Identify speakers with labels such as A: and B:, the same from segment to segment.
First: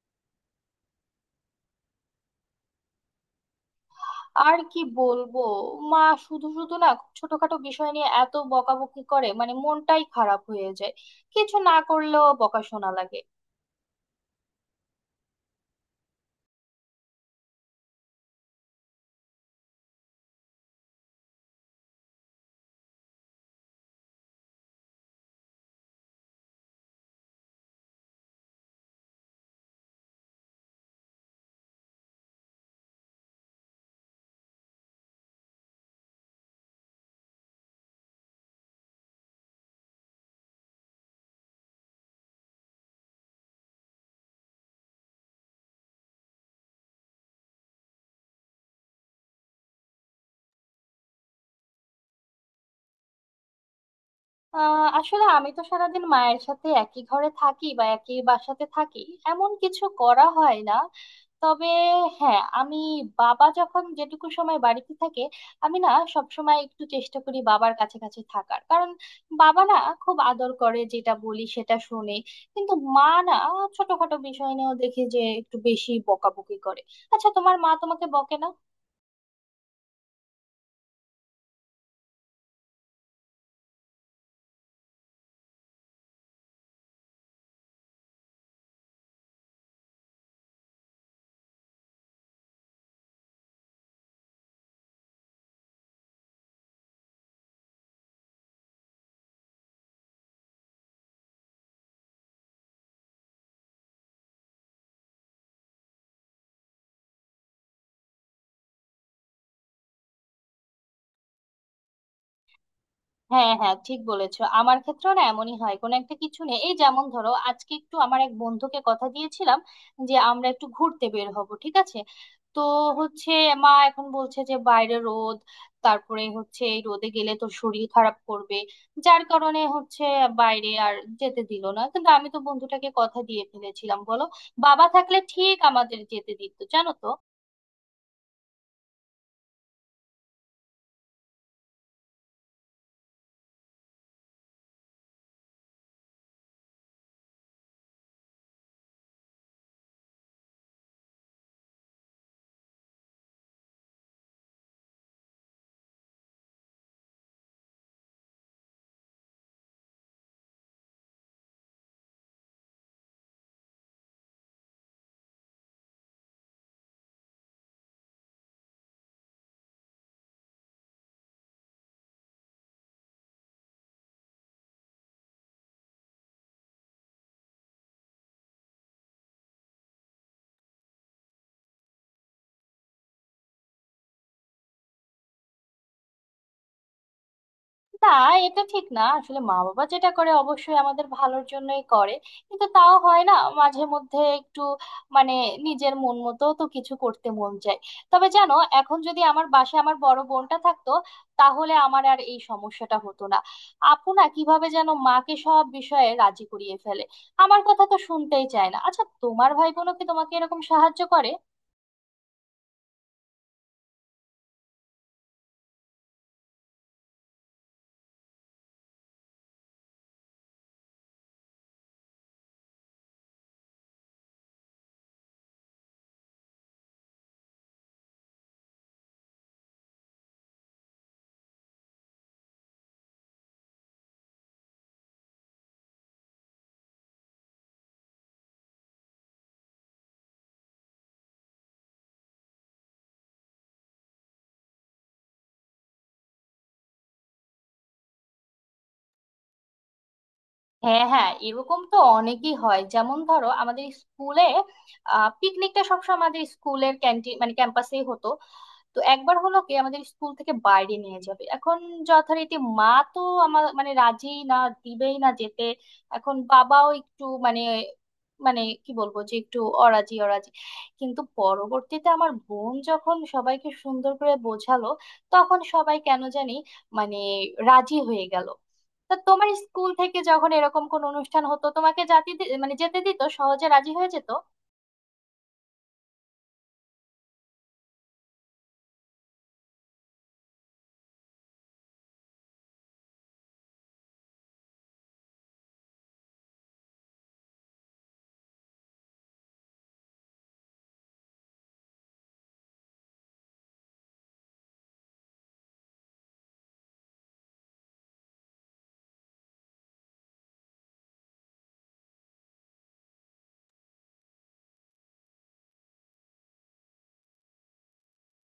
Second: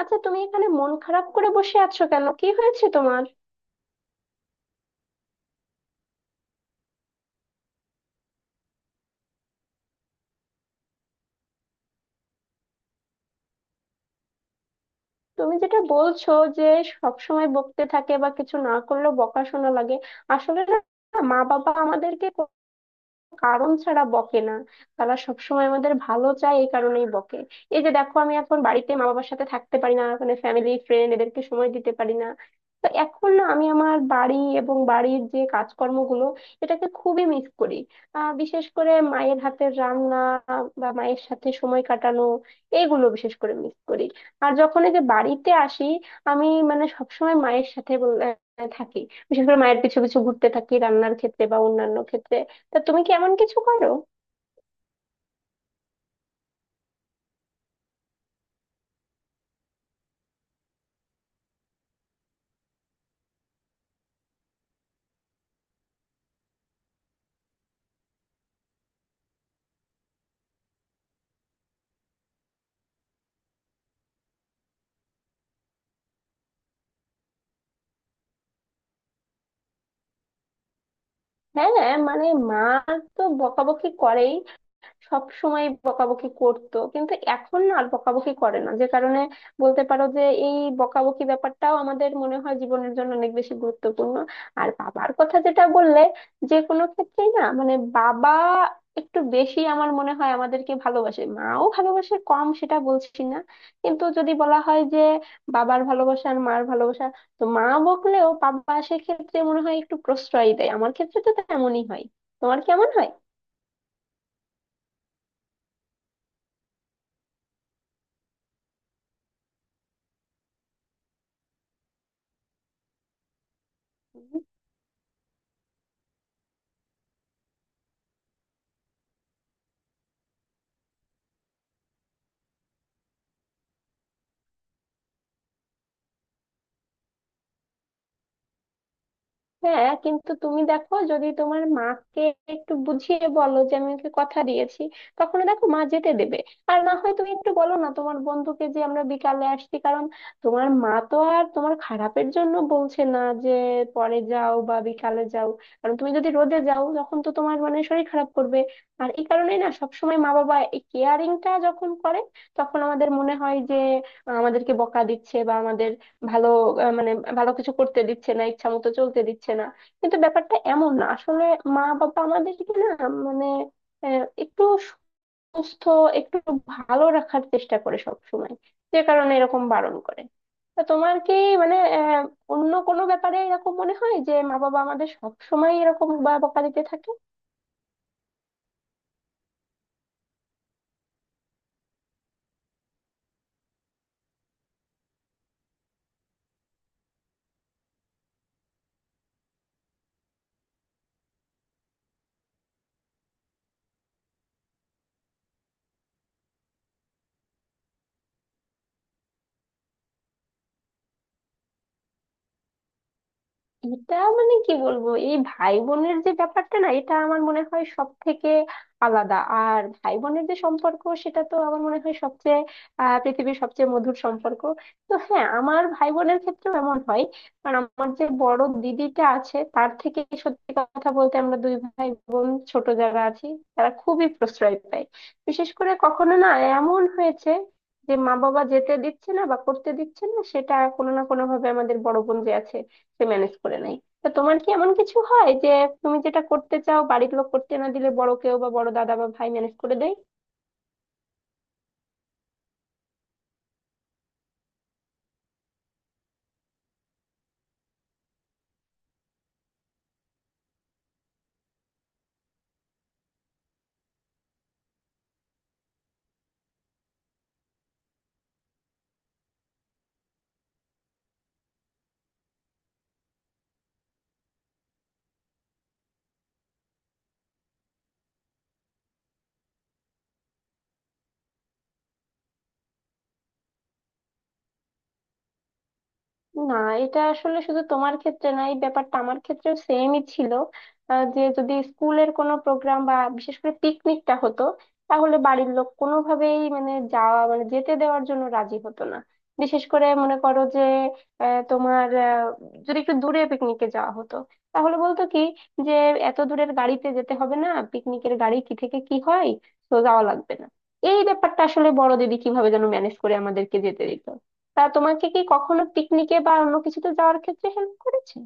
A: আচ্ছা, তুমি এখানে মন খারাপ করে বসে আছো কেন? কি হয়েছে তোমার?
B: আর কি বলবো? মা শুধু শুধু না, খুব ছোটখাটো বিষয় নিয়ে এত বকাবকি করে, মানে মনটাই খারাপ হয়ে যায়। কিছু না করলেও বকা শোনা লাগে।
A: তুমি যেটা বলছো যে সব সময় বকতে থাকে বা কিছু না করলেও বকাশোনা লাগে, আসলে না, মা বাবা আমাদেরকে কারণ ছাড়া বকে না। তারা সবসময় আমাদের ভালো চায়, এই কারণেই বকে। এই যে দেখো, আমি এখন বাড়িতে মা বাবার সাথে থাকতে পারি না, মানে ফ্যামিলি ফ্রেন্ড এদেরকে সময় দিতে পারি না। তো এখন না, আমি আমার বাড়ি এবং বাড়ির যে কাজকর্মগুলো, এটাকে খুবই মিস করি। বিশেষ করে মায়ের হাতের রান্না বা মায়ের সাথে সময় কাটানো, এইগুলো বিশেষ করে মিস করি। আর যখন এই যে বাড়িতে আসি, আমি মানে সবসময় মায়ের সাথে থাকি। বিশেষ করে মায়ের পিছু পিছু ঘুরতে থাকি রান্নার ক্ষেত্রে বা অন্যান্য ক্ষেত্রে। তা তুমি কি এমন কিছু করো?
B: আসলে আমি তো সারাদিন মায়ের সাথে একই ঘরে থাকি বা একই বাসাতে থাকি, এমন কিছু করা হয় না। তবে হ্যাঁ, আমি বাবা যখন যেটুকু সময় বাড়িতে থাকে, আমি না সব সময় একটু চেষ্টা করি বাবার কাছে কাছে থাকার, কারণ বাবা না খুব আদর করে, যেটা বলি সেটা শুনে। কিন্তু মা না ছোটখাটো বিষয় নিয়েও দেখি যে একটু বেশি বকাবকি করে। আচ্ছা, তোমার মা তোমাকে বকে না?
A: হ্যাঁ, মানে মা তো বকাবকি করেই, সব সময় বকাবকি করতো, কিন্তু এখন না আর বকাবকি করে না। যে কারণে বলতে পারো যে এই বকাবকি ব্যাপারটাও আমাদের মনে হয় জীবনের জন্য অনেক বেশি গুরুত্বপূর্ণ। আর বাবার কথা যেটা বললে, যে কোনো ক্ষেত্রেই না, মানে বাবা একটু বেশি আমার মনে হয় আমাদেরকে ভালোবাসে, মাও ভালোবাসে, কম সেটা বলছি না। কিন্তু যদি বলা হয় যে বাবার ভালোবাসা আর মার ভালোবাসা, তো মা বকলেও বাবা সেক্ষেত্রে মনে হয় একটু প্রশ্রয় দেয়। আমার ক্ষেত্রে তো তেমনই হয়। তোমার কেমন হয়?
B: হ্যাঁ হ্যাঁ, ঠিক বলেছো, আমার ক্ষেত্রেও না এমনই হয়। কোনো একটা কিছু নেই, এই যেমন ধরো আজকে একটু আমার এক বন্ধুকে কথা দিয়েছিলাম যে আমরা একটু ঘুরতে বের হব, ঠিক আছে? তো হচ্ছে, মা এখন বলছে যে বাইরে রোদ, তারপরে হচ্ছে এই রোদে গেলে তো শরীর খারাপ করবে, যার কারণে হচ্ছে বাইরে আর যেতে দিল না। কিন্তু আমি তো বন্ধুটাকে কথা দিয়ে ফেলেছিলাম, বলো। বাবা থাকলে ঠিক আমাদের যেতে দিত, জানো তো।
A: হ্যাঁ, কিন্তু তুমি দেখো, যদি তোমার মাকে একটু বুঝিয়ে বলো যে আমি ওকে কথা দিয়েছি, তখন দেখো মা যেতে দেবে। আর না হয় তুমি একটু বলো না তোমার বন্ধুকে যে আমরা বিকালে আসছি, কারণ তোমার মা তো আর তোমার খারাপের জন্য বলছে না যে পরে যাও বা বিকালে যাও। কারণ তুমি যদি রোদে যাও, তখন তো তোমার মানে শরীর খারাপ করবে। আর এই কারণেই না সবসময় মা বাবা এই কেয়ারিংটা যখন করে, তখন আমাদের মনে হয় যে আমাদেরকে বকা দিচ্ছে বা আমাদের ভালো, মানে ভালো কিছু করতে দিচ্ছে না, ইচ্ছা মতো চলতে দিচ্ছে না। কিন্তু ব্যাপারটা এমন না আসলে, মা বাবা আমাদেরকে না, মানে একটু সুস্থ, একটু ভালো রাখার চেষ্টা করে সব সময়, যে কারণে এরকম বারণ করে। তা তোমার কি, মানে অন্য কোনো ব্যাপারে এরকম মনে হয় যে মা বাবা আমাদের সব সময় এরকম বকা দিতে থাকে?
B: না, এটা ঠিক না, আসলে মা বাবা যেটা করে অবশ্যই আমাদের ভালোর জন্যই করে, কিন্তু তাও হয় না। মাঝে মধ্যে একটু মানে নিজের মন মতো তো কিছু করতে মন চায়। তবে জানো, এখন যদি আমার বাসায় আমার বড় বোনটা থাকতো, তাহলে আমার আর এই সমস্যাটা হতো না। আপু না কিভাবে যেন মাকে সব বিষয়ে রাজি করিয়ে ফেলে, আমার কথা তো শুনতেই চায় না। আচ্ছা, তোমার ভাই বোনও কি তোমাকে এরকম সাহায্য করে?
A: এটা মানে কি বলবো, এই ভাই বোনের যে ব্যাপারটা না, এটা আমার মনে হয় সব থেকে আলাদা। আর ভাই বোনের যে সম্পর্ক, সেটা তো আমার মনে হয় সবচেয়ে পৃথিবীর সবচেয়ে মধুর সম্পর্ক। তো হ্যাঁ, আমার ভাই বোনের ক্ষেত্রেও এমন হয়। কারণ আমার যে বড় দিদিটা আছে তার থেকে, সত্যি কথা বলতে, আমরা দুই ভাই বোন ছোট যারা আছি, তারা খুবই প্রশ্রয় পায়। বিশেষ করে কখনো না এমন হয়েছে যে মা বাবা যেতে দিচ্ছে না বা করতে দিচ্ছে না, সেটা কোনো না কোনো ভাবে আমাদের বড় বোন যে আছে, সে ম্যানেজ করে নেয়। তা তোমার কি এমন কিছু হয় যে তুমি যেটা করতে চাও, বাড়ির লোক করতে না দিলে বড় কেউ বা বড় দাদা বা ভাই ম্যানেজ করে দেয়?
B: হ্যাঁ হ্যাঁ, এরকম তো অনেকই হয়। যেমন ধরো, আমাদের স্কুলে পিকনিকটা সবসময় আমাদের স্কুলের ক্যান্টিন, মানে ক্যাম্পাসেই হতো। তো একবার হলো কি, আমাদের স্কুল থেকে বাইরে নিয়ে যাবে। এখন যথারীতি মা তো আমার, মানে রাজি না, দিবেই না যেতে। এখন বাবাও একটু মানে, মানে কি বলবো, যে একটু অরাজি অরাজি। কিন্তু পরবর্তীতে আমার বোন যখন সবাইকে সুন্দর করে বোঝালো, তখন সবাই কেন জানি মানে রাজি হয়ে গেল। তা তোমার স্কুল থেকে যখন এরকম কোন অনুষ্ঠান হতো, তোমাকে মানে যেতে দিত? সহজে রাজি হয়ে যেত?
A: না, এটা আসলে শুধু তোমার ক্ষেত্রে না, এই ব্যাপারটা আমার ক্ষেত্রেও সেমই ছিল। যে যদি স্কুলের কোনো প্রোগ্রাম বা বিশেষ করে পিকনিকটা হতো, তাহলে বাড়ির লোক কোনোভাবেই মানে যাওয়া মানে যেতে দেওয়ার জন্য রাজি হতো না। বিশেষ করে মনে করো যে আহ, তোমার আহ, যদি একটু দূরে পিকনিকে যাওয়া হতো, তাহলে বলতো কি যে এত দূরের গাড়িতে যেতে হবে না, পিকনিকের গাড়ি কি থেকে কি হয়, তো যাওয়া লাগবে না। এই ব্যাপারটা আসলে বড় দিদি কিভাবে যেন ম্যানেজ করে আমাদেরকে যেতে দিত। তা তোমাকে কি কখনো পিকনিকে বা অন্য কিছুতে যাওয়ার ক্ষেত্রে হেল্প করেছে?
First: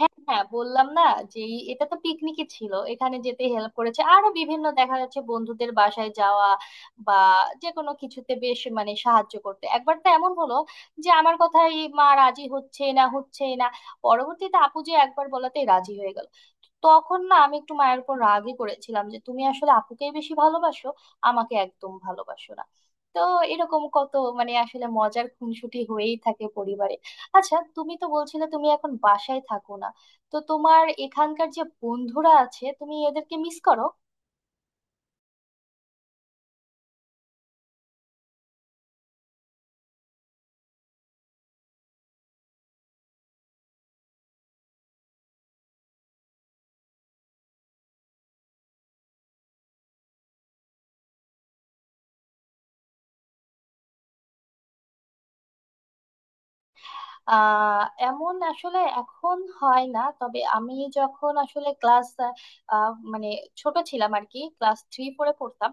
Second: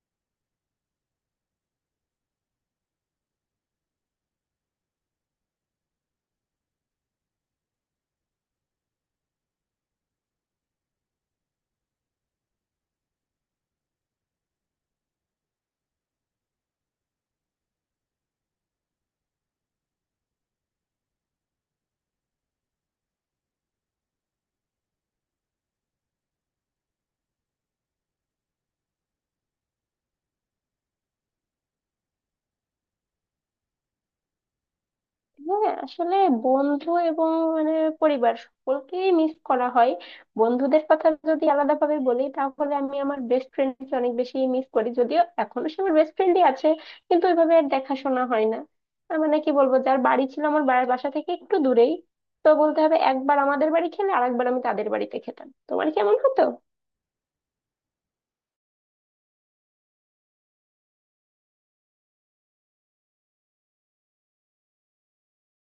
B: হ্যাঁ হ্যাঁ, বললাম না যে, এটা তো পিকনিকই ছিল, এখানে যেতে হেল্প করেছে। আরো বিভিন্ন, দেখা যাচ্ছে বন্ধুদের বাসায় যাওয়া বা যে কোনো কিছুতে বেশ মানে সাহায্য করতে। একবার তো এমন হলো যে আমার কথাই মা রাজি হচ্ছে না হচ্ছে না, পরবর্তীতে আপু যে একবার বলাতেই রাজি হয়ে গেল। তখন না আমি একটু মায়ের উপর রাগই করেছিলাম যে তুমি আসলে আপুকেই বেশি ভালোবাসো, আমাকে একদম ভালোবাসো না। তো এরকম কত, মানে আসলে মজার খুনসুটি হয়েই থাকে পরিবারে। আচ্ছা, তুমি তো বলছিলে তুমি এখন বাসায় থাকো না। তো তোমার এখানকার যে বন্ধুরা আছে, তুমি এদেরকে মিস করো?
A: হ্যাঁ, আসলে বন্ধু এবং মানে পরিবার সকলকেই মিস করা হয়। বন্ধুদের কথা যদি আলাদা ভাবে বলি, তাহলে আমি আমার বেস্ট ফ্রেন্ডকে অনেক বেশি মিস করি, যদিও এখনো সে আমার বেস্ট ফ্রেন্ডই আছে, কিন্তু ওইভাবে আর দেখাশোনা হয় না। মানে কি বলবো, যার বাড়ি ছিল আমার বাড়ির বাসা থেকে একটু দূরেই। তো বলতে হবে, একবার আমাদের বাড়ি খেলে আরেকবার আমি তাদের বাড়িতে খেতাম। তোমার কেমন হতো?
B: আহ এমন আসলে এখন হয় না, তবে আমি যখন আসলে ক্লাস, মানে ছোট ছিলাম আর কি, ক্লাস থ্রি ফোরে পড়তাম।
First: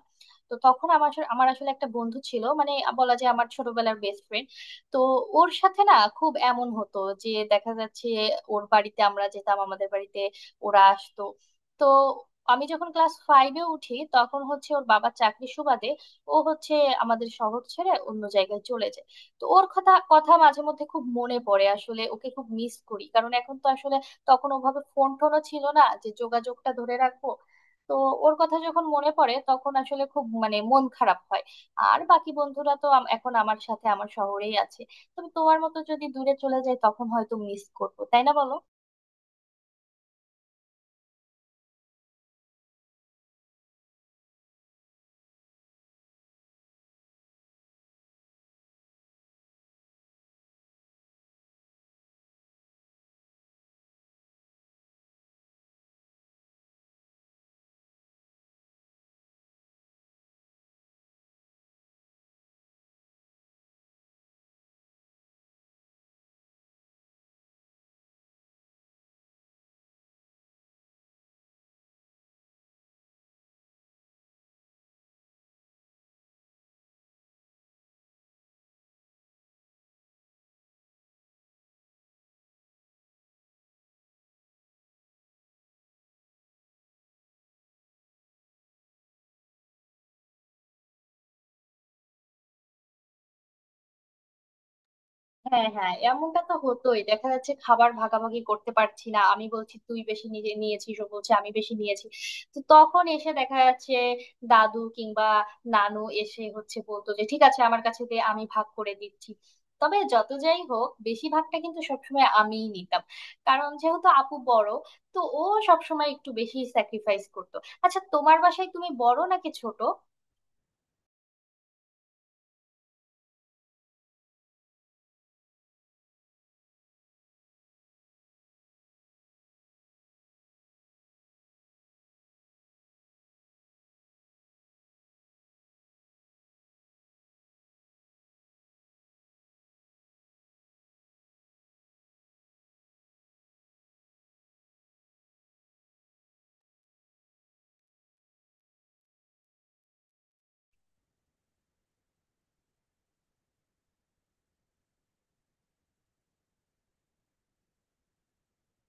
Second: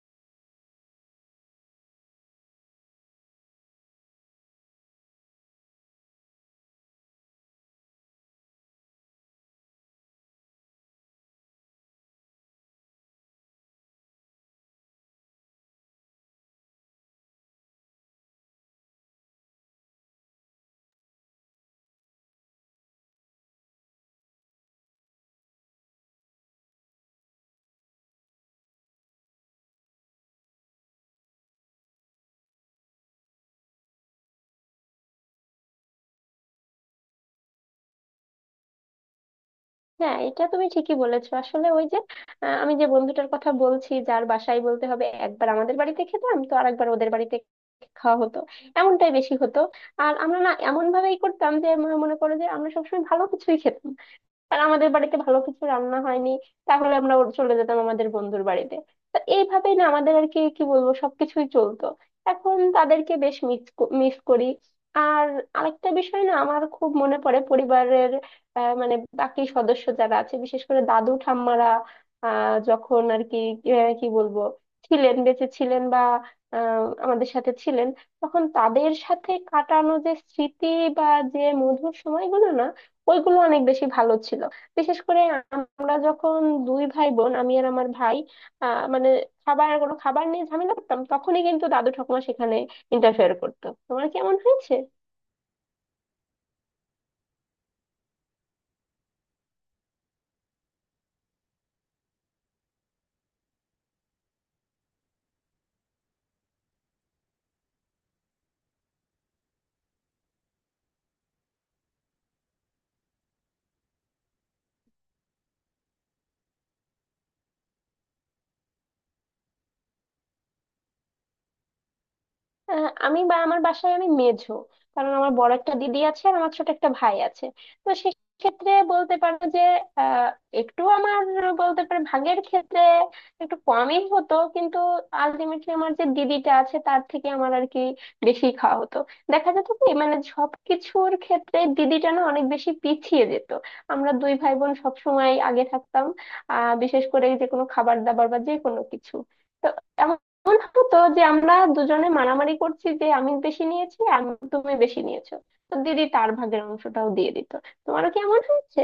B: তো তখন আমার আসলে একটা বন্ধু ছিল, মানে বলা যায় আমার ছোটবেলার বেস্ট ফ্রেন্ড। তো ওর সাথে না খুব এমন হতো যে, দেখা যাচ্ছে ওর বাড়িতে আমরা যেতাম, আমাদের বাড়িতে ওরা আসতো। তো আমি যখন ক্লাস ফাইভে উঠি, তখন হচ্ছে ওর বাবা চাকরির সুবাদে ও হচ্ছে আমাদের শহর ছেড়ে অন্য জায়গায় চলে যায়। তো ওর কথা কথা মাঝে মধ্যে খুব মনে পড়ে, আসলে ওকে খুব মিস করি। কারণ এখন তো আসলে, তখন ওভাবে ফোন টোনও ছিল না যে যোগাযোগটা ধরে রাখবো। তো ওর কথা যখন মনে পড়ে তখন আসলে খুব মানে মন খারাপ হয়। আর বাকি বন্ধুরা তো এখন আমার সাথে আমার শহরেই আছে। তবে তোমার মতো যদি দূরে চলে যায়, তখন হয়তো মিস করবো, তাই না, বলো?
A: হ্যাঁ, এটা তুমি ঠিকই বলেছো। আসলে ওই যে আমি যে বন্ধুটার কথা বলছি, যার বাসায় বলতে হবে একবার আমাদের বাড়িতে খেতাম তো আরেকবার ওদের বাড়িতে খাওয়া হতো, এমনটাই বেশি হতো। আর আমরা না এমন ভাবেই করতাম যে মনে করো যে আমরা সবসময় ভালো কিছুই খেতাম। আর আমাদের বাড়িতে ভালো কিছু রান্না হয়নি, তাহলে আমরা ওর চলে যেতাম আমাদের বন্ধুর বাড়িতে। তো এইভাবেই না আমাদের আর কি কি বলবো, সবকিছুই চলতো। এখন তাদেরকে বেশ মিস মিস করি। আর আরেকটা বিষয় না, আমার খুব মনে পড়ে পরিবারের মানে বাকি সদস্য যারা আছে, বিশেষ করে দাদু ঠাম্মারা। যখন আর কি, কি বলবো, ছিলেন, বেঁচে ছিলেন বা আমাদের সাথে ছিলেন, তখন তাদের সাথে কাটানো যে স্মৃতি বা যে মধুর সময়গুলো না, ওইগুলো অনেক বেশি ভালো ছিল। বিশেষ করে আমরা যখন দুই ভাই বোন, আমি আর আমার ভাই, আহ মানে খাবার কোনো খাবার নিয়ে ঝামেলা করতাম, তখনই কিন্তু দাদু ঠাকুমা সেখানে ইন্টারফেয়ার করতো। তোমার কি এমন হয়েছে?
B: হ্যাঁ হ্যাঁ, এমনটা তো হতোই। দেখা যাচ্ছে খাবার ভাগাভাগি করতে পারছি না, আমি বলছি তুই বেশি নিজে নিয়েছিস, ও বলছে আমি বেশি নিয়েছি। তো তখন এসে দেখা যাচ্ছে দাদু কিংবা নানু এসে হচ্ছে বলতো যে, ঠিক আছে আমার কাছে দে, আমি ভাগ করে দিচ্ছি। তবে যত যাই হোক, বেশিরভাগটা কিন্তু সবসময় আমিই নিতাম, কারণ যেহেতু আপু বড়, তো ও সবসময় একটু বেশি স্যাক্রিফাইস করতো। আচ্ছা, তোমার বাসায় তুমি বড় নাকি ছোট?
A: আমি বা আমার বাসায় আমি মেঝো, কারণ আমার বড় একটা দিদি আছে আর আমার ছোট একটা ভাই আছে। তো সেক্ষেত্রে বলতে পারো যে আহ, একটু আমার, বলতে পারে ভাগের ক্ষেত্রে একটু কমই হতো, কিন্তু আলটিমেটলি আমার যে দিদিটা আছে তার থেকে আমার আর কি বেশি খাওয়া হতো। দেখা যেত কি, মানে সব কিছুর ক্ষেত্রে দিদিটা না অনেক বেশি পিছিয়ে যেত, আমরা দুই ভাই বোন সবসময় আগে থাকতাম। বিশেষ করে যে কোনো খাবার দাবার বা যে কোনো কিছু, তো এমন হতো যে আমরা দুজনে মারামারি করছি যে আমি বেশি নিয়েছি তুমি বেশি নিয়েছো, তো দিদি তার ভাগের অংশটাও দিয়ে দিত। তোমারও কি এমন হয়েছে?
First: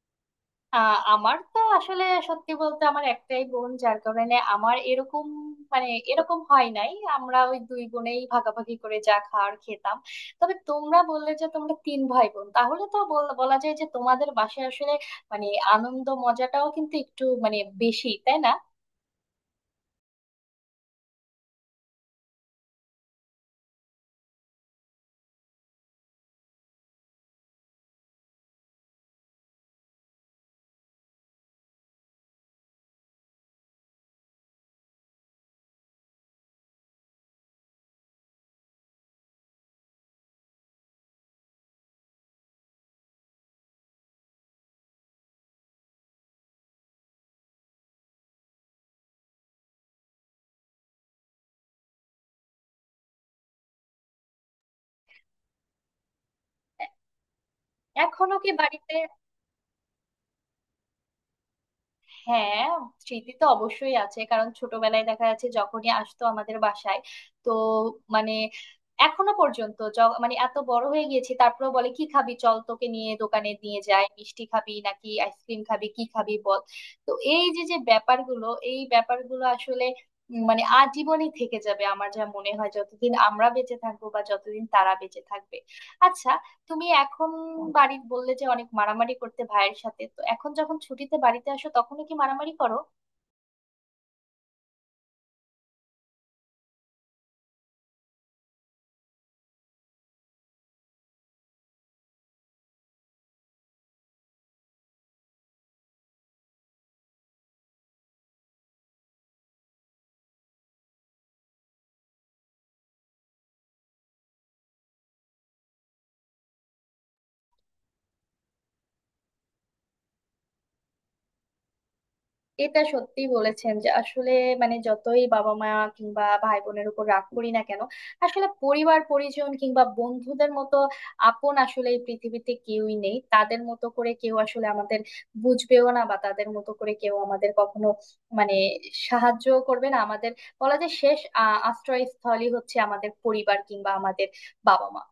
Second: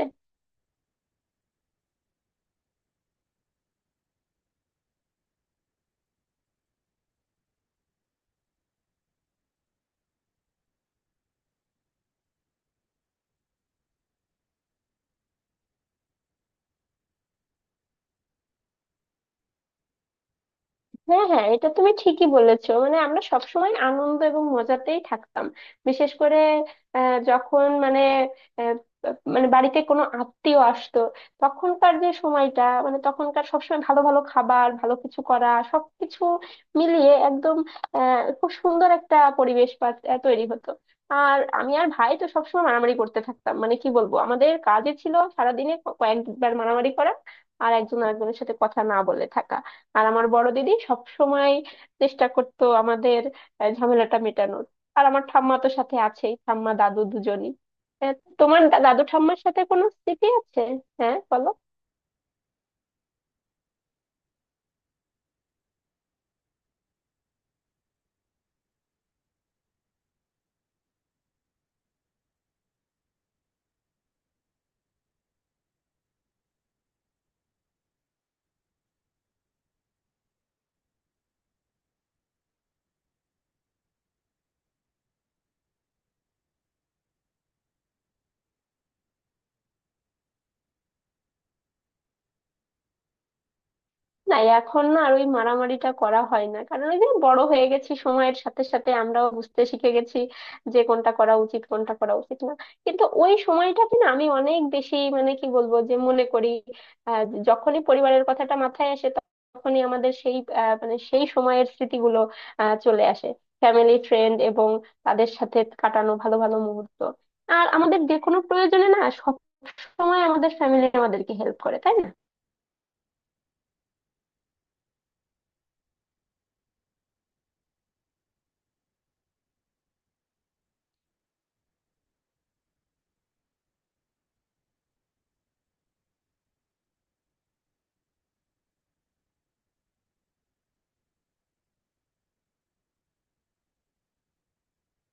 B: আমার তো আসলে, সত্যি বলতে আমার একটাই বোন, যার কারণে আমার এরকম, মানে এরকম হয় নাই, আমরা ওই দুই বোনেই ভাগাভাগি করে যা খাওয়ার খেতাম। তবে তোমরা বললে যে তোমরা তিন ভাই বোন, তাহলে তো বলা যায় যে তোমাদের বাসায় আসলে মানে আনন্দ মজাটাও কিন্তু একটু মানে বেশি, তাই না?
A: হ্যাঁ, হ্যাঁ, এটা তুমি ঠিকই বলেছো, মানে আমরা সবসময় আনন্দ এবং মজাতেই থাকতাম। বিশেষ করে আহ, যখন মানে আহ, মানে বাড়িতে কোনো আত্মীয় আসতো, তখনকার যে সময়টা, মানে তখনকার সবসময় ভালো ভালো খাবার, ভালো কিছু করা, সবকিছু মিলিয়ে একদম খুব সুন্দর একটা পরিবেশ তৈরি হতো। আর আমি আর ভাই তো সবসময় মারামারি করতে থাকতাম, মানে কি বলবো, আমাদের কাজই ছিল সারাদিনে কয়েকবার মারামারি করা আর একজন আরেকজনের সাথে কথা না বলে থাকা। আর আমার বড় দিদি সব সময় চেষ্টা করতো আমাদের ঝামেলাটা মেটানোর। আর আমার ঠাম্মা তো সাথে আছেই, ঠাম্মা দাদু দুজনই। আহ,
B: এখনো কি
A: তোমার
B: বাড়িতে?
A: দাদু ঠাম্মার সাথে কোনো স্মৃতি আছে? হ্যাঁ, বলো।
B: হ্যাঁ, স্মৃতি তো অবশ্যই আছে। কারণ ছোটবেলায় দেখা যাচ্ছে যখনই আসতো আমাদের বাসায়, তো মানে এখনো পর্যন্ত মানে এত বড় হয়ে গিয়েছি, তারপরে বলে, কি খাবি, চল তোকে নিয়ে দোকানে নিয়ে যাই, মিষ্টি খাবি নাকি আইসক্রিম খাবি, কি খাবি বল। তো এই যে যে ব্যাপারগুলো, এই ব্যাপারগুলো আসলে মানে আজীবনই থেকে যাবে আমার যা মনে হয়, যতদিন আমরা বেঁচে থাকবো বা যতদিন তারা বেঁচে থাকবে। আচ্ছা, তুমি এখন বাড়ির বললে যে অনেক মারামারি করতে ভাইয়ের সাথে, তো এখন যখন ছুটিতে বাড়িতে আসো, তখনই কি মারামারি করো?
A: না, এখন না আর ওই মারামারিটা করা হয় না, কারণ ওই যে বড় হয়ে গেছি, সময়ের সাথে সাথে আমরাও বুঝতে শিখে গেছি যে কোনটা করা উচিত, কোনটা করা উচিত না। কিন্তু ওই সময়টাকে না আমি অনেক বেশি, মানে কি বলবো, যে মনে করি। আহ, যখনই পরিবারের কথাটা মাথায় আসে, তখনই আমাদের সেই মানে সেই সময়ের স্মৃতিগুলো চলে আসে। ফ্যামিলি ফ্রেন্ড এবং তাদের সাথে কাটানো ভালো ভালো মুহূর্ত। আর আমাদের যে কোনো প্রয়োজনে না, সব সময় আমাদের ফ্যামিলি আমাদেরকে হেল্প করে, তাই না?
B: এটা সত্যি বলেছেন যে আসলে, মানে যতই বাবা মা কিংবা ভাই বোনের উপর রাগ করি না কেন, আসলে পরিবার পরিজন কিংবা বন্ধুদের মতো আপন আসলে এই পৃথিবীতে কেউই নেই। তাদের মতো করে কেউ আসলে আমাদের বুঝবেও না, বা তাদের মতো করে কেউ আমাদের কখনো মানে সাহায্য করবে না আমাদের। বলা যায় শেষ আশ্রয়স্থলই হচ্ছে আমাদের পরিবার কিংবা আমাদের বাবা মা।